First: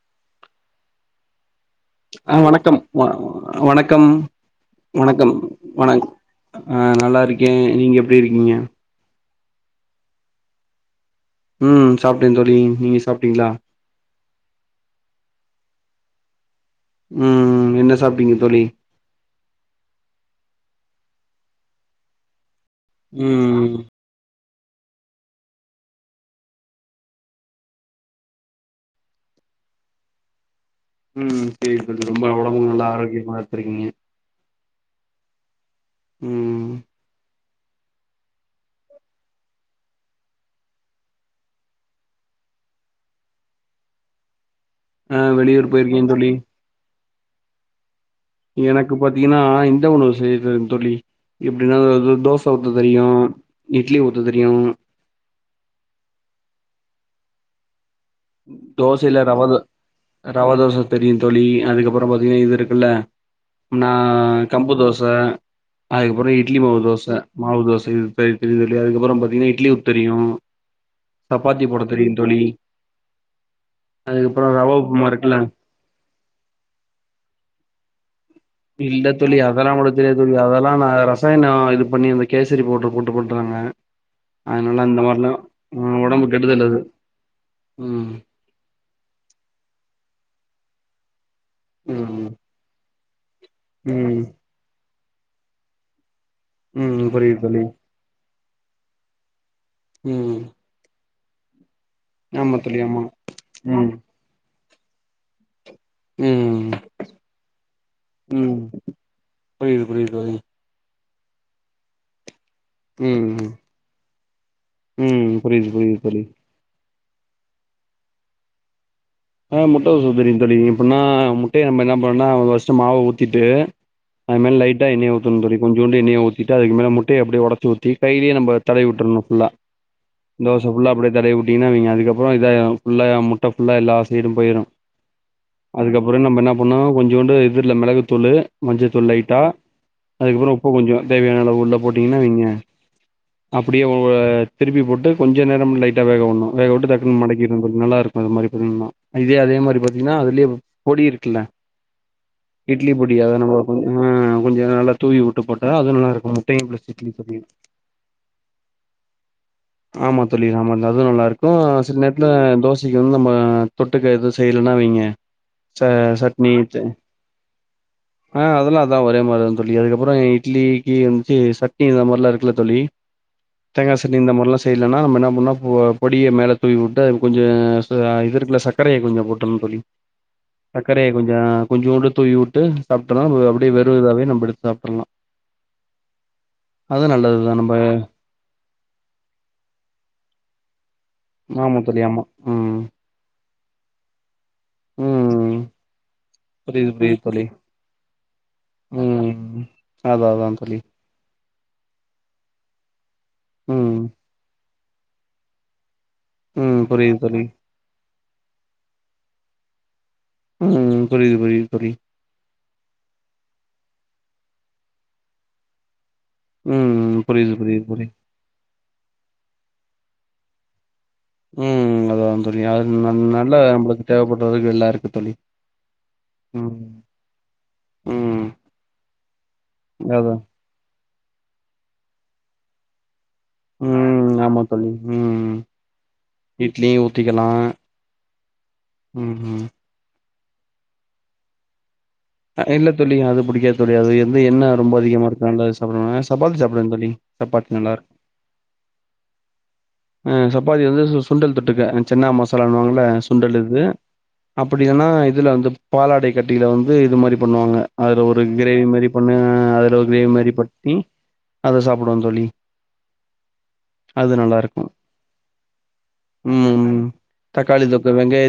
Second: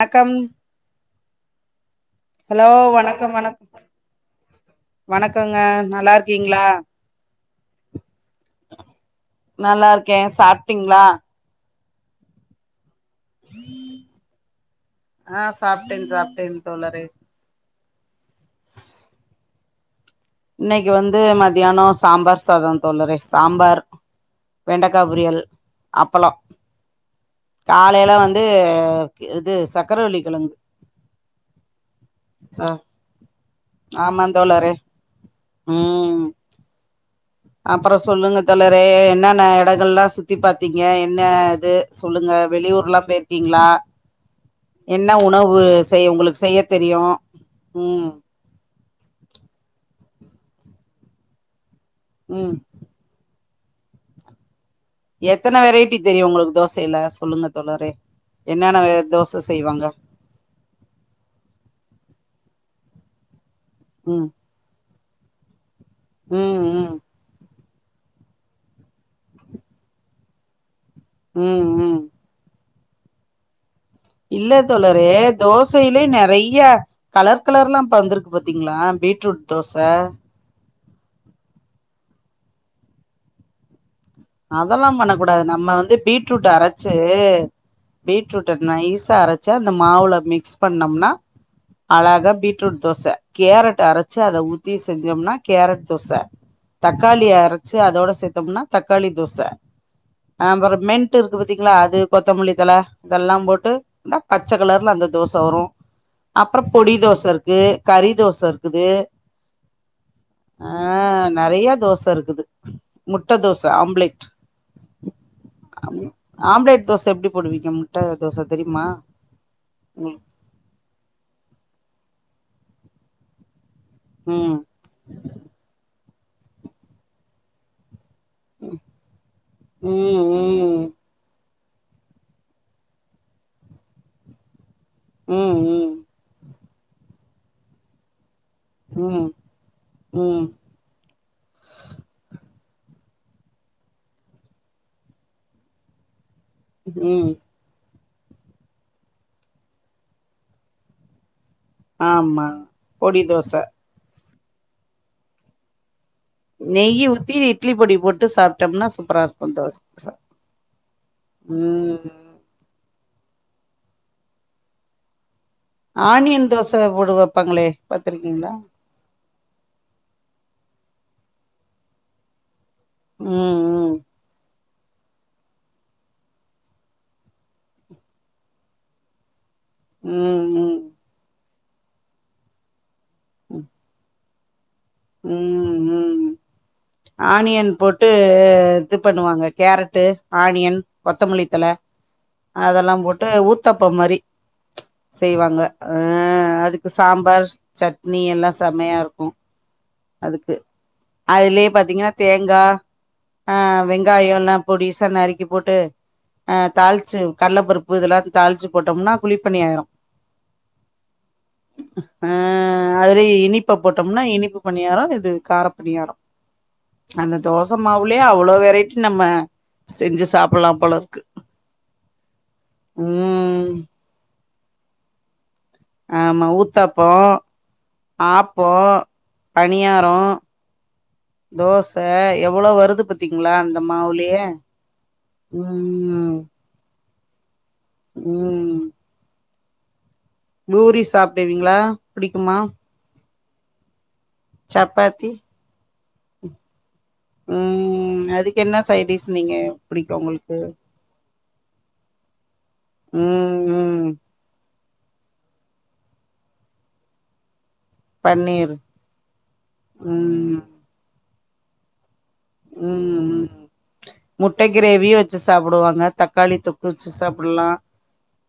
வணக்கம் ஆ ஹலோ வணக்கம் மா வணக்கம் வணக்கம் வணக்கம் வணக்கங்க வண நல்லா இருக்கீங்களா ஆ நல்லா இருக்கே நீங்க எப்டியிருக்கீங்க நல்லாருக்கே சாப்ட்டீங்ளா ம் சாப்ட்டேந் தோழி நீங்க சாப் ஆ சாப்ட்டேன் சாப்ட்டேன் தோழரே ம் என்ன சாப்டீங்க தோழி இன்னைக்கு வந்து மத்தியானோ சாம்பார் சாதோ தோழரே ம் சாம்பார் வெண்டக்கா பொரியல் அப்பளோ காலைல வந்து இது சக்கரவள்ளி கெழங்கு ம் செரி தோழி ரொம்ப ஒடம்பு நல்லா ஆரோக்கியமா வெச்சிருக்கீங்க ஆமாந் தோழரே ம் அப்றோ சொல்லுங்க தோழரே என்னென்ன எடங்கள்லா சுத்தி பாத்தீங்க என்ன இது சொல்லுங்க வெளியூர்லா போயிர்க்கீங்ளா என்ன ஆ உணவு வெளியூர் போயிருக்கே செய் தோழி உங்களுக்கு செய்ய தெரியு ம் எனக்கு பாத்தீங்கன்னா இந்த உணவு செய்தே தோழி எப்டின்னா தோ ம் தோச ஊத்த தெரியு இட்லி ஊத்த தெரியு எத்தன வெரைட்டி தெரியு உங்களுக்கு தோசையில சொல்லுங்க தோழரே என்னென்ன வே தோச செய்வாங்க ரவா தோச தெரியு தோழி அதுக்கப்றோ பாத்தீங்கன்னா இது இருக்குல்ல நா ம் கம்பு தோச அதுக்கப்றோ இட்லி ம் மாவு ம் தோச மாவு தோச இது செய் தெரியுந் தோழி அதுக்கப்புறோ பாத்தீங்கன்னா இட்லி ஊத்த தெரியு சப்பாத்தி ம் போட ம் தெரியுந் தோழி இல்ல அதுக்கப்புறம் ரவா உப்புமா தோழரே இருக்குல்ல தோசையிலயே நெறையா கலர் கலர்ல்லா இப்ப வந்திருக் இல்ல தோழி அதெல்லா போட தெரியாது தோழி அதெல்லா நா ர சாயனோ இது பண்ணி அந்த கேசரி பவுட்ரு போட்டு பண்றாங்க அதனால அதெல்லா அந்த பண்ண மாரிலா கூடாது நம்ம வந்து ம் ஒடம்பு பீட்ரூட் கெடுதல் அது அரச்சு ம் பீட் ரூட்ட நைஸா அரச்சு அந்த மாவுல மிக்ஸ் பண்ணம்னா ம் அழகா பீட்ரூட் தோச கேரட் அரச்சு ம் அத ஊத்தி செஞ்சம்னா கேரட் தோச ம் தக்காளி புரியுது தோழி அரச்சு அதோட சேத்தம்னா தக்காளி தோச ம் அ அப்ற மென் டு இருக்கு பாத்தீங்ளா அது கொத்தமல்லி ஆமா தல தோழி ஆமா இதெல்லா போட்டு ம் இந்த பச்ச கலர்ல அந்த தோச வரு அப்றோ ம் பொடி தோச இருக்கு கறி தோச இருக்குது புரிய்து புரிய்து தோழி ஆ நறைய தோச இருக்குது ம் முட்ட ம் தோஸ் ஆம்ப்லெட் ம் புரியுது புரியுது அம் தோழி ஆம்ப்லெட் தோச எப்டி போடுவீங்க முட்ட தோச தெரிமா ஆ முட்ட தோச தெரியு தெரியு எப்புன்னா முட்டைய நம்ம என்ன பண்ணுனா ஃபஸ்ட்டு மாவ ஊத்திட்டு அய் ம் மேல லைட்டா எண்ணெய ஊத்தணு தோழி கொஞ்சோண்டு எண்ணய ஊத்திட்டு அதுக்கு மேல முட்டைய அப்டியே ஒடச்சு ஊத் தி கைலயே நம்ப தடவி விட்ரணு ஃபுல்லா ம் தோச ம் ஃபுல்லா அப்டியே தடவி உட்டீங்னா அவிங்க அதுக்கப்றொ இதாய்ரு ஃபுல்லா முட்ட ஃபுல்லா எல்லா சைடு போய்ரு ம் அதுக்கப்றொ நம்ப என்னா பண்ணு கொஞ்சோண்டு இதுல மெளகுத்தூளு மஞ்சதூள் ம் ம் லைட்டா ம் அதுக்கப்றொ உப்பு கொஞ்சொ தேவையானளவு உள்ள போட்டீங்னா இவிங்க அப்டியே வா திருப்பி போட்டு கொஞ்ச நேரம் லை ட்டா வேக உண்ணோ வேக உட்டு டக்குன்னு ம் மடக்கிட்னு தோழி நல்லா இருக்கு அது மாரி பண்ணுனா இதே அதே மாரி பாத்தீங்னா அதுலயே பொடி இருக்குல்ல ஆமா இட்லி பொடி அத நம்ம ஆ கொஞ்ச நல்லா தூவி உட்டு போட்டா அது நல்லா நெய் ஊத்தி இருக்கு இட்லி பொடி போட்டு சாப்ட்டோம்னா சூப்பரா இருக்கு [unintelligible] தோச ஆமா தோழி ஆமா அது நல்லாருக் கு சில நேரத்ல ம் தோசக்கி வந்து நம்ம தொட்டுக்க எது செய்லன்னா வெய்ங்க ஆனியன் தோச போடு வப்பாங்களே பாத்ருக்கீங்களா ல்லா ஒரே மாரிதா தோழி அதுக்கப்பறொ இட்லிக்கீ வந்து சட்னி இந்த மாரில்லா இருக்குல்ல தோழி ம் தேங்கா சட்னி இந்த மார்லா செய்லன்னா நம்ம என்னா பண்ணோ பொ பொடிய மேல தூவி உட்டு அ கொஞ்சொ ச இது இருக்குல்ல ச சக்கரைய கொஞ்சொ கொட்டணு தோழி ம் ம் சச்கரைய கொஞ்சொ கொஞ்சோண்டு தூவி உட்டு சாப்ட்டனா ம் ப வெறு இதாவே நம்ப எடுத்து சாப்புல்லா ம் ம் அதா ஆனியன் போட்டு இது பண்ணுவாங்க கேரட்டு ஆனியன் கொத்தமல்லித்தல ஆமா தோழி ஆமா ம் அதெல்லா போட்டு ஊத்தாப்பம் மாரி ம் செய்வாங்க ஆ அது க்கு புரியுது புரியுது தோழி சாம்பார் சட்னி எல்லா சமையா இருக்கு ம் அதா அதா அதுக்கு தோழி அதுலயே பாத்தீங்கன்னா தேங்கா ஆ ம் வெங்காயொலா பொடீசா நறுக்கி போட்டு அ ம் புரியுது தாள்ச்சி தோழி கல்லப்பருப் பு இதெல்லா தாள்ச்சு போட்டோம்னா குளிப்பணியாய்ரு ம் புரிய்து புரிய்து தோழி ஆ அதுலயே இனிப்ப போட்டோம்னா இனிப்பு பணியாரொ இது காரப்பணியாரொ ம் அந்த புரியுது தோச புரியுது தோழி மாவ்லயே அவ் ளோ வெரைட்டி நம்ம செஞ்சு சாப்புல்லா போலருக்கு ம் அதா தோழி அது ந நல்ல ம் நம்ப்ளுக்கு தேவப்பட்றதுக்கு எல்லா இருக்கு தோழி ஆமா ம் ஊத்தாப்போ ம் ஆப்போ பணியாரோ அதா தோச எவ்வளோ வருது பாத் தீங்ளா அந்த ம் மாவுலயே ஆமா தோழி ம் ம் இட்லியு ஊத்திக்கலா ம் ம் ம் பூரி சாப்டுவீங்களா புடிக்குமா இல்ல தோழி அது புடிக்காது தோழி அது எந்து எண்ண ரொம்ப அதிகமா சப்பாத்தி இருக்கு அன்ல சாப்டுவே சப்பாத்தி சாப்டுவே தோழி சப்பாத்தி நல்லார் ம் அதுக்கு என்ன சைடிஸ் நீங்க புடிக்கு அ உங்களுக்கு சப்பாத்தி வந்து சுண்டல் தொட்டுக்க அ சென்னா மசா சாலானால ம் சுண்டல் இது ம் அப்டில்லன்னா இதுல வந்து பாலாடை கட்டில வந்து இது மாரி பண்ணுவாங்க அதுல் ஒரு பன்னீர் கிரேவி மாரி பண்ணு அதுல ஒரு கிரேவி மாரி ம் பண்ணி அத சாப்புடுவோ தோழி ம் ம் அது நல்லா முட்ட இருக்கு கிரேவியு வச்சு சாப்புடுவாங்க தக்காளி தொக்கு வச்சு சாப்புட்லா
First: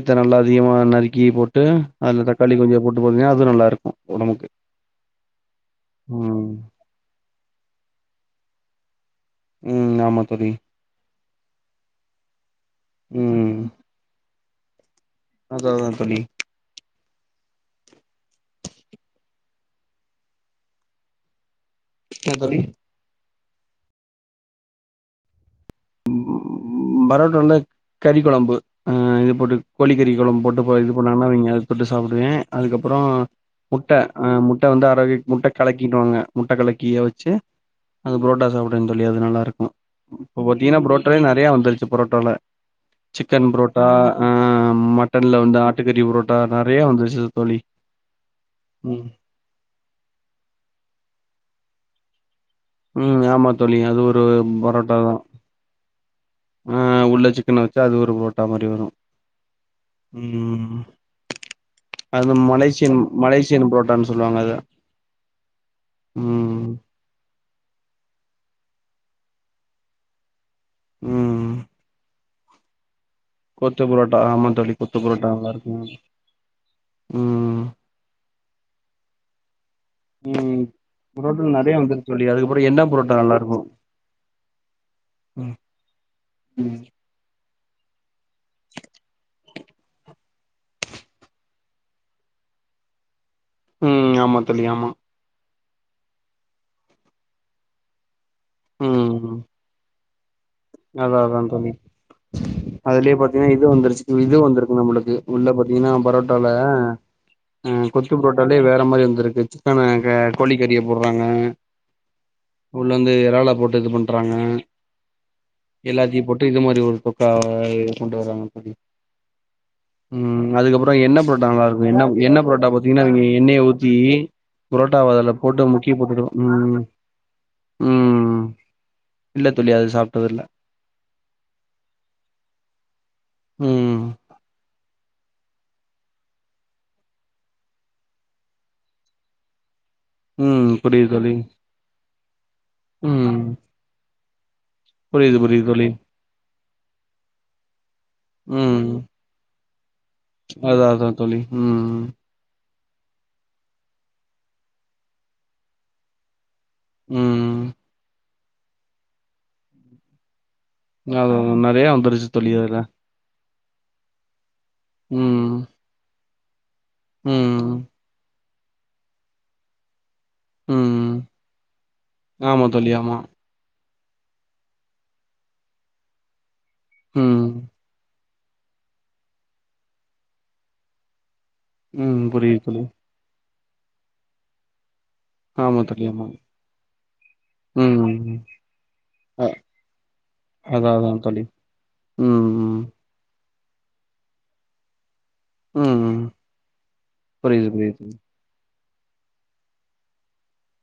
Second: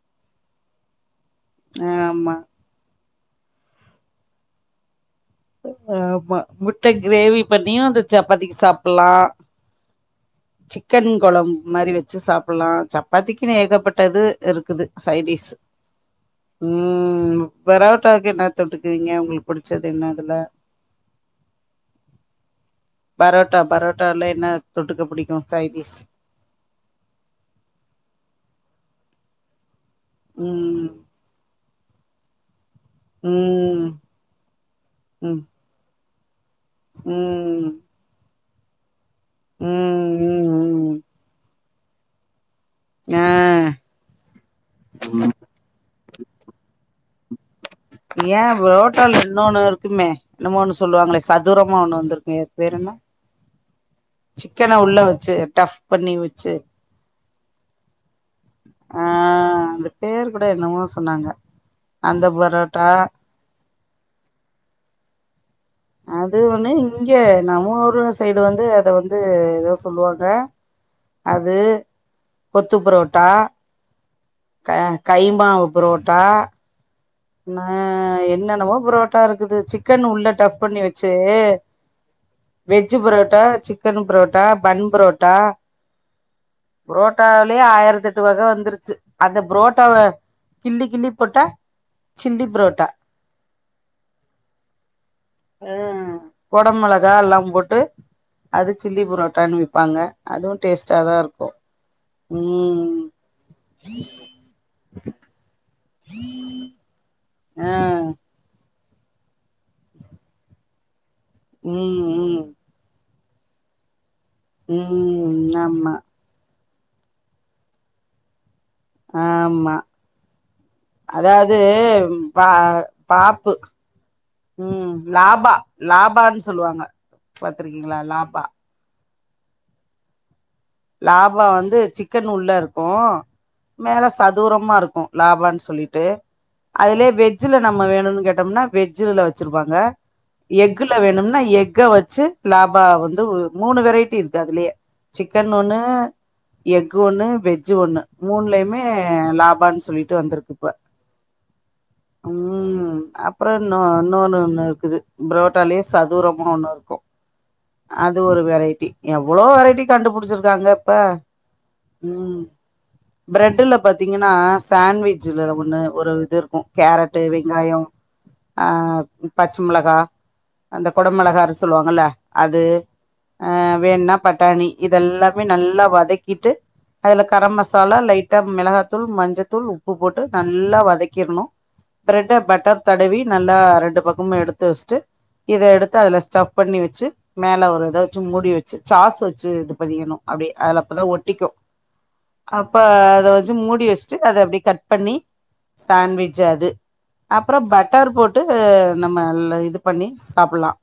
த நல்லா அதிகமா நறுக்கி போட்டு அதுல ஆமா தக்காளி கொஞ்சொ போட் போதுங்க அது நல்லா இருக்கு ஒடம்புக்கு ஆமா ம் முட்ட கிரேவி பண்ணியு அந்த சப்பாத்திக்கு சாப்புட்லா ம் ஆமா தோழி சிக்கன் கொழம்ப் மாரி வச்சு சாப்புட்லா சப்பாத்திக்கின்னு ம் ஏகப்பட் டது இருக்குது சைடிஸ்ஸு அதா அதா தோழி ம் பரோட்டாக்கு என்ன தொட்டுக்குவிங்க உங்களுக் புடுச்சது என்ன இதுல என்ன தோழி பரோட்டா பரோட்டாலஎன்ன தொட்டுக்க புடிக்கு சைடிஸ் பரோட்டால கறிக் கொழம்பு அ இது போட்டு கோழிக்கறி கொழம்பு போட்டு ப ம் இது பண்ண [unintelligible] அது தொட்டு சாப்புடுவே அதுக்கப்பறொ ம் முட்ட அ முட்ட வந்து அரவே ம் முட்ட கலக்கின்னுவாங்க முட்ட கலக் கிய வச்சு ம் ம் அது பொரொட்டா சாப்டுவேன் தோழி அது நல்லா இருக்கு இப்ப பாத்திங்கனா ம் புரொ டாலே நெறையா வந்துருச்சு பொரொட்டோல ம் சிக்கன் ஆ புரோட்டா அ மட்டன்ல் வந்து ஆட்டுக்கறி புரோட்டா நெறயா வந்துருச்சு தோழி ஏ ம் புரோட்டால இன்னோனு இருக்குமே என்னமோ ஒன்னு சொல்லுவாங்களே சதுரமா ஒன்னு வந்துருக்கே பேர் என்ன ம் ஆமா தோழி அது ஒரு சிக்கன உள்ள வச்சு டஃப் பண்ணி வச்சு அ உள்ள சிக்கன வச்சு அது ஒரு பொரட்டா மாரி வரு ஆ அந்த பேர் கூட என்னமோ சொன்னாங்க அந்த அது பரோட்டா மலேசியன் மலேசியன் புரோட்டான்னு சொல்லுவாங்க அத அது ம் ஒன்னு இங்கெ நம்ம ஊரு சைடு வந்து அத வந்து எதோ சொல்லுவாங்க ம் அது கொத்துப்புரோட் ட்டா கொத்து புரோட்டா ஆமா க தோழி கொத்து புரோட்டா நல்லா கைமாவ் இருக்கு புரோட்டா ம் னு என்னென்னெமோ புரோட்டா இருக்குது சிக்கன் உள்ள டஃப் பண்ணி வச்சு வந்துரு தோழி அதுக்கப்பறொ veg parotta chicken parotta bun parotta ம் ரோட்டாவ்லே ஆயிரத்தெட்டு வக வந்துருச்சு அந்த புரோட்டாவ கிள்ளி கிள்ளி போட்டா சில்லி புரோட்டா ம் ஆமா தோழி ஆமா ம் கொட மொளகா எல்லா போட்டு அது சில்லி ம் புரோட்டான்னு விப்பாங்க அதுவு டேஸ்டாதா இருக்கு ம் அதுலே பாத்திங்னா இது வந்துருச்சு இது வந்துருக்கு நம்மளுக்கு உள்ள பத்திங்கன்னா பரோட்டால அ கொத்து புரோட்டாலே வேற மாரி வந்துருக்கு சிக்கன கோழிக்கறிய போடுறாங்க ம் ம் உள்ள வந்து எறால போட்டு இது பண்றாங்க ம் ஆமா எல்லாத்தையும் போட்டு இது மாறி ஒரு தொக்கா கொண்டு வருவாங்க ஆமா ம் அதுக்கப்புறம் எண்ண புரோட்டா அதாவது நல்லா இருக்கும் எண்ண எண்ண பா புரோட்டா பாத்தீங்கன்னா இவிங்க பாப்பு எண்ணெய ஊத்தி ம் புரோட்டாவ அதுல லாபா போட்டு முக்கி போட்டுடு லாபானு ம் சொல்லுவாங்க பாத்திருக்கீங்களா ம் லாபா இல்ல தோழி அது சாப்ட்டது இல்ல லாபா வந்து சிக்கன் உள்ள இருக்கும் ம் மேல சதுரமா இருக்கும் லாபானு சொல்லிட்டு அதுலயே வெஜ்ஜில நம்ம வேணுனு கேட்டோம்னா வெஜ்ஜில வெச்சிருப்பாங்க ம் எக்குல புரியுது தோழி வேணும்னா எக்க வச்சு லாபா வந்து ம் மூணு வெரைட்டி இருக்கு அதுலயே புரியுது சிக்கன் புரியுது ஒன்னு தோழி எக்கு ஒண்ணு வெஜ்ஜூ ஒண்ணு மூணுலயுமே ம் லாபான்னு சொல்லிட்டு வந்திருக்கு இப்ப அதா அதா தோழி ம் ம் அப்றம் இன்னொ இன்னொன்னு ஒண்ணு இருக்குது புரோட்டாலயே சதுரமா ஒன்னு இருக் கும் ம் அது ஒரு வெரைட்டி எவ்ளோ வெரைட்டி கண்டுபிடிச்சிருக்காங்க ப்ப அது நெறைய வந்துருச்சு ம் தோழி அதுல பிரெட்ல பாத்தீங்கன்னா ம் சாண்ட்விட்சல ஒண்ணு ஒரு இது இருக்கும் கேரட்டு ம் வெங்காயம் அ பச்ச மிளகா அந்த ம் கொடமிளகா சொல்லுவாங்கல்ல அது ஆமா தோழி ஆமா ஆ வேண்ணா பட்டாணி இத எல்லாமே நல்லா வதக்கிட்டு அதுல ம் கரம் மசாலா லைட் மிளகாத்தூள் மஞ்சத்தூள் உப்பு போட்டு நல்லா வதக்கிர்ணும் ம் பிரெட்ட புரியுது தோழி பட்டர் தடவி நல்லா ரெண்டு பக்கமும் எடுத்து வெச்சுட்டு இத ஆமா எடுத்து தோழி அதுல ஆமா ஸ்டப் பண்ணி வெச்சு மேல ஒரு இத வெச்சு ம் மூடி வெச்சு சாசு அ ச்சு இது பண்ணிறணும் அப்டியே அதுல அதா அதா அப்பதான் தோழி ஒட்டிக்கும் ம் அப்ப ம் அத வந் மூடி வெச்சுட்டு அத அப்டியே கட் பண்ணி ம் சாண்ட்விச் அது அப்புறம் புரியுது புரியுது பட்டர் போட் ட்டு நம்மல்ல இது பண்ணி சாப்பிலாம்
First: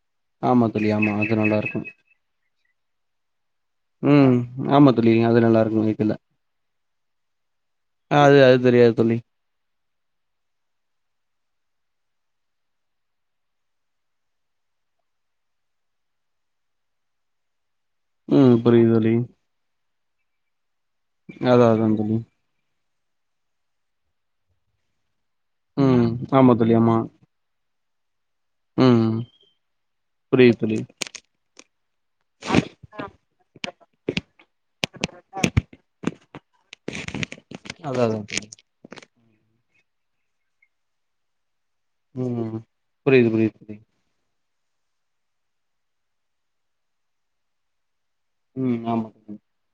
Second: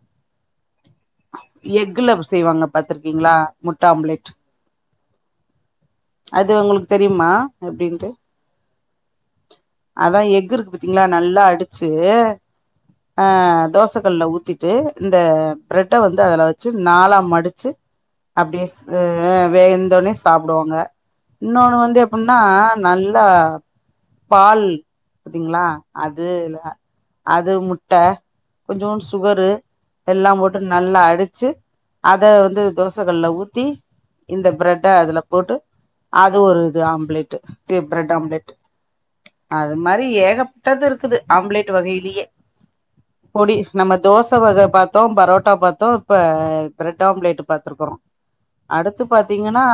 ஆமா தோழி ஆமா அது நல்லாருக்கும் [unintelligible] செய்வாங்க பாத்துருக்கீங்களா முட்ட ஆம்லேட் ம் ஆமா தோழி அது நல்லாருக்கும் வைத்துல அது ஒங்களுக்கு தெரியுமா எப்டின்ட்டு அது அது தெரியாது தோழி அதான் எக்கு இருக்கு பாத்தீங்களா நல்லா அடிச்சு ஆ தோசகல்ல ஊத்திட்டு இந்த பிரெட்ட வந்து அதுல வெச்சு நாலா மடிச்சு ம் அப்டியேஸ் புரியுது தோழி ஆ வெந்தோனே சாப்டுவாங்க அதா இன்னொன்னு அதா வந்து தோழி எப்ன்னா நல்லா பால் பாத்தீங்களா ம் ஆமா அதுல தோழி ஆமா அது முட்ட கொஞ்சொண்டு ம் சுகரு எல்லாம் புரியுது போட்டு தோழி நல்லா அடிச்சு அத வந்து தோசகல்ல ஊத்தி இந்த பிரெட்ட அதுல போட்டு அது ஒரு இது ஆம்லேட் அதா பிரெட் அதா தோழி ஆம்லேட் அது மாறி ஏகப்பட்டது இருக்குது ஆம்லேட் வகயிலயே ம் புரியுது பொடி புரியுது தோழி நம்ம தோச வக பாத்தோம் பரோட்டா பாத்தோம் இப்ப பிரெட் ஆம்ப்லேட் பாத்திருக்கறோம் ம் அடுத்து ஆமா பாத்தீங்கன் னா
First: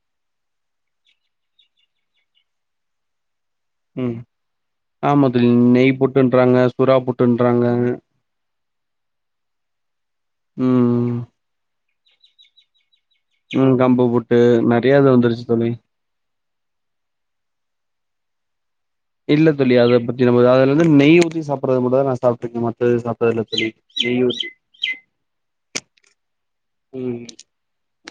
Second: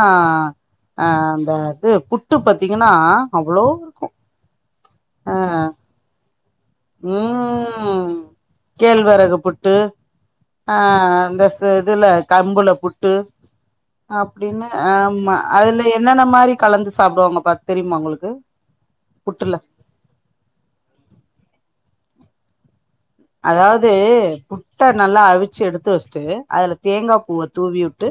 அந்த இது புட்டு பாத்தீங்கன்னா அவ்வளோ ம் ஆமா தோழி நெய் புட்டுன்றாங்க சுறா புட்டுன்றாங்க ம் கேழ்வரகு புட்டு ஆ ம் இந்த ச இதுல கம்புல புட்டு ம் கம்பு புட்டு அப்டினு நெறைய இது ஆமா வந்துருச்சு தோழி அதுல எ ன்னென்ன மாரி கலந்து சாப்டுவாங்கப்பா தெரியுமா உங்களுக்கு இல்ல புட்டுல தோழி அத பத்தி நமக்கு அதுல வந்து நெய் ஊத்தி சாப்பட்றது மட்டுந்தா நா சாப்ட்ருக்கே மத்த எது சா அதாவது புட்ட நல்லா அவிச்சு எடுத்து வச்சுட்டு அதுல தேங்கா ம் பூவ தூவி விட்டு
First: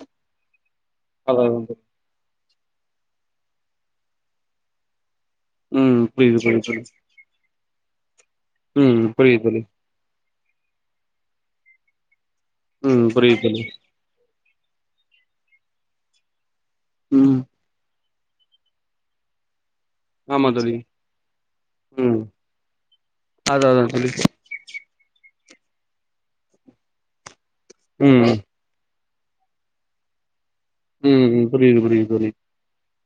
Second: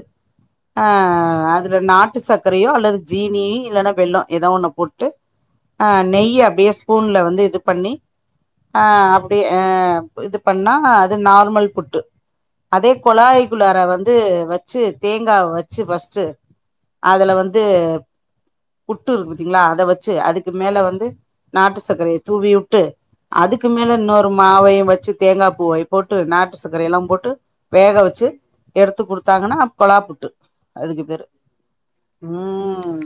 ஆ அதா அதா அதுல தோழி நாட்டு சக்கரையோ அல்லது ஜீனி இல்லன்னா வெல்லோ எதோ ஒண்ண போட்டு ஆ ம் நெய் புரியுது புரியுது அப்டியே தோழி ஸ்பூன்ல வந்து இது பண்ணி ஆ ம் புரியுது அப்டியே தோழி அ இது பண்ணா அது நார்மல் புட்டு அதே ம் புரியுது தோழி கொழாய்க்குள்ளார வந்து வ ச்சு தேங்காவ வச்சு ஃபஸ்ட்டு அதுல ம் வந் து புட்டு இருக்கு பாத்தீங்களா அத வச் சு ஆமா அதுக்கு தோழி மேல வந்து நாட்டு சக்கரய ம் தூவி விட்டு அதுக்கு அதா அதா மேல தோழி இன்னொரு மாவயு வச் சு தேங்கா பூவையு போட்டு நாட்டு சக்கரை எல்லாம் போட்டு வேக ம் வச்சு எடுத்து குடுத்தாங்கன்னா கொழா புட்டு அதுக்கு பேரு ம் ம் புரியுது புரியுது புரியுது ம்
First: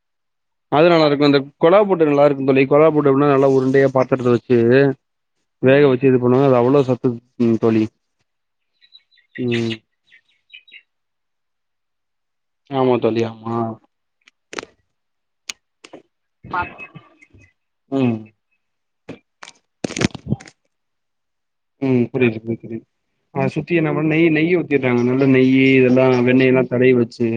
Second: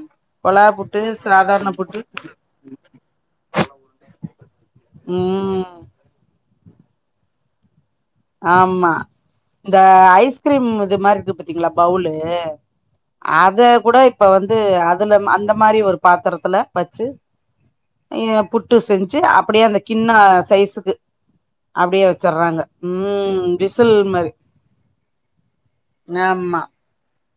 கொழா அது புட்டு நல்லா இருக்கு அந்த சாதாரண கொழா புட்டு நல்லா இருக்குந் தோழி கொழா புட்டு எப்டினா நல்லா உருண்டையா பாத்திரத்த வச்சு ம் வேக வச்சு இது பண்ணுவாங்க அது அவ்ளோ சத்து இருக்குந் தோழி ஆமா ம் இந்த ஐஸ்கிரீம் இது மாரி இருக்கு பாத்தீங்ளா பவுலு ஆமா தோழி ஆமா அத கூட இப்ப வந்து அதுல அந்த மாரி ஒரு பாத்திரத்துல வச்சு ம் நீங்க புட் டு செஞ்சு அப்பிடியே அந்த கிண்ண சைஸுக்கு ம் அப்டியே புரியுது புரியுது வச்சர்றாங்க தோழி அத ம் சுத்தி என்ன விசில் பண் மாரி நெய் நெய்யி ஊத்திர்றாங்க நல்ல நெய்யி இதெல்லா வெண்ணெய் ஆமா எல்லா தடவி வெச்சு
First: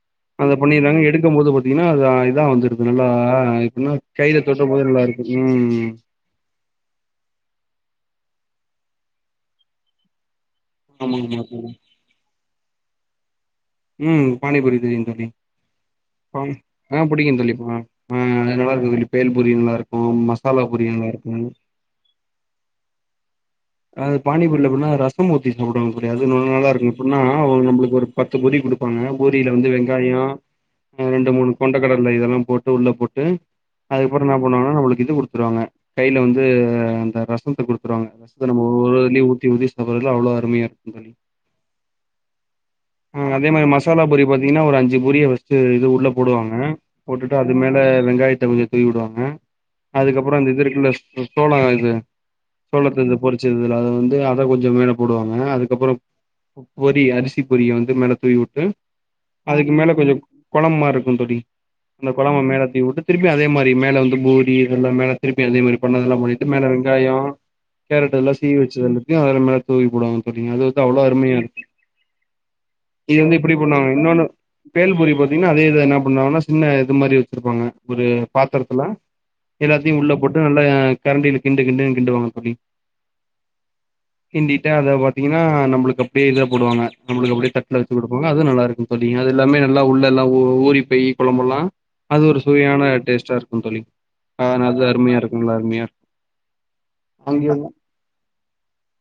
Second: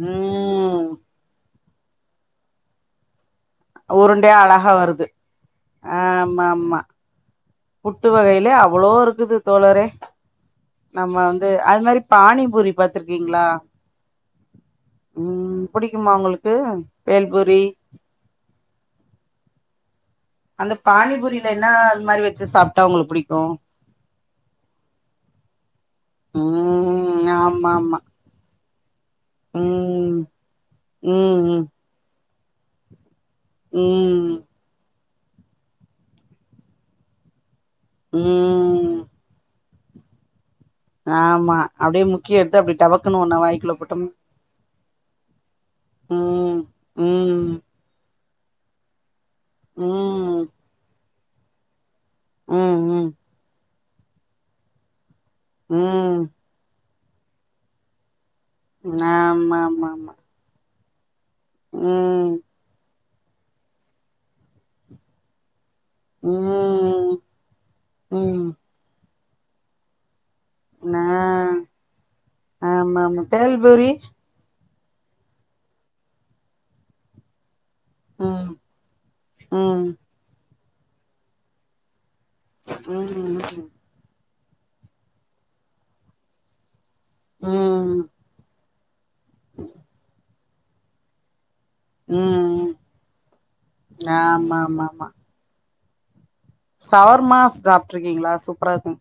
ம் அத பண்ணிர்றாங்க எடுக்கும் போது பாத்தீங்கன்னா அது இதா வந்துருது நல்லா எப்பிட்னா உருண்டையா கையில அழகா தொடும் போதே நல்லா வருது இருக்கு ம் ஆமா ஆமா புட்டு வகையில அவ்ளோ இருக்குது தோழரே நம்ம ஆமா ஆமா வந்து தோழி அது மாரி பானி பூரி பாத்திருக்கீங்களா ம் பானி பூரி தெரியுந் தோழி புடிக்குமா பானி உங்களுக்கு ஆ புடிக்குந் தோழி பேல்பூரி பா ஆ அது நல்லா இருக்கு தோழி பேல் பூரி நல்லா இருக்கு மஸ் அந்த பானி பூரில என்ன அது மாரி வச்சு சாப்ட்டா உங்களுக்கு புடிக்கு அது பானி பூரில எப்டினா ரசம் ஊத்தி சாப்டுவாங்க தோழி அது ந நல்லா இருக்கு எப்பிட்னா ம் ஒரு ஆமா நம்பளுக்கு ஆமா ஒரு பத் து பூரி குடுப்பாங்க பூரியில வந்து ம் வெங்காயோ ஆ ரெண்டு மூணு ம் கொண்ட கடல இதெல்லா போட்டு உள்ள போட்டு அதுக்கப்புற ம் என்னா பண்ணுவாங்கன்னா நம்மளுக்கு இது குடுத்துருவாங்க கைல வந்து அந்த ரசத்த குடுத்துருவாங்க ரச த்த நம்ம ம் ஒவ்வொரு இதுலயு ஊத்தி ஊத்தி சாப்பட்றதுல அவ்ளோ அருமையா தோழி ஆமா அப்டியே முக்கி எடுத்து அப்டியே டபக் ஆ அதே மாரி மசாலா பூரி பாத் தீங்கனா ஒரு அஞ்சு பூரிய ஃபஸ்ட்டு இது உள்ள போடுவாங்க ம் போட்டுட்டு ம் அது மேல வெங்காயத்த கொஞ்ச தூவி விடுவாங்க அதுக்கப்புறோ ம் அந்த இது இருக்கில்ல சோ சோளோ இது ம் சோளத்த இந்த பொரி ச்சதுல அத வந்து அத கொஞ்ச மேல போடுவாங்க ம் அதுக்கப்புறோ ம் பொ பொரி அரிசி பொரிய வந் து மேல தூவி விட்டு ஆமா அதுக்கு ஆமா மேல கொஞ்ச ஆமா கொழம்பு மாரி இருக்கு தோழி அந்த ம் கொழம்ப மேல தூவி விட்டு திருப்பி அதே மாரி மேல வந்து பூரி இதெல்லா மேல திருப்பி அதே மாரி பண்ணதெல்லா பண்ணிட்டு மேல வெங் ம் காயோ கேரட்டு எல்லா ம் சீவி வெச்சத வந்துட்டு அதுல மேல தூவி போடுவாங்க தோழி அது வந்து அவ்ளோ நா அருமையா இருக்கு ஆமா இது ஆமா வந்து இப்டி பேல்பூரி பண்ணுவாங்க இன்னொன்னு பேல்பூரி பாத்தீங்னா அதே இத என்னா பண்ணாங்னா சின்ன இது மாரி வச்சிருப்பாங்க ஒரு ம் பாத்தரத்தில்ல ம் எல்லாத்தையு உள்ள போட்டு நல்ல அ கரண்டில கிண்டு கிண்டு கிண்டு வாங்க தோழி ம் ம் கிண்டிட்டா அத பாத்தீங்னா நம்ளுக்கு அப்டியே இத போடுவாங்க நம்ளுக்கு அப்டியே தட்டுல வச்சி ம் குடுப்பாங்க அது நல்லா இருக்கு தோழி அது எல்லாமே நல்லா உள்ள எல்லா ஊ ஊரி பேய் கொழம்பெல்லா அது ஒரு ம் சுவையான டேஸ்ட்டா இருக்கு தோழி ஆமா ஆனா அது ஆமா அருமையா இருக்குமில அருமையா இருக்கும் சவர்மாஸ் அங்க சாப்ட்ருக்கீங்ளா சூப்பார இருக்கு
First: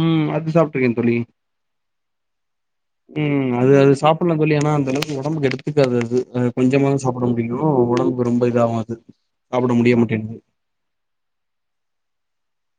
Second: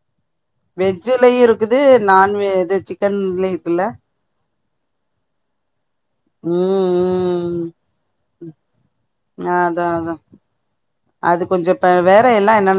ம் அது சாப்ட்ருக்கே தோழி வெஜிலயு இருக்குது நான்வே இதே சிக் ம் அது அது சாப்லா தோழி ஆனா அந்த அளவுக்கு உடம்புக்கு எடுத்துக்காது அது அ கொஞ்சமாதா சாப்ட ம் முடியு உடம்புக்கு ரொம்ப இதாவு அது ம் சாப்ட அதா முடிய அதா மாட்டேன்து அது கொஞ்சோ ப வேற எல்லா என்னன்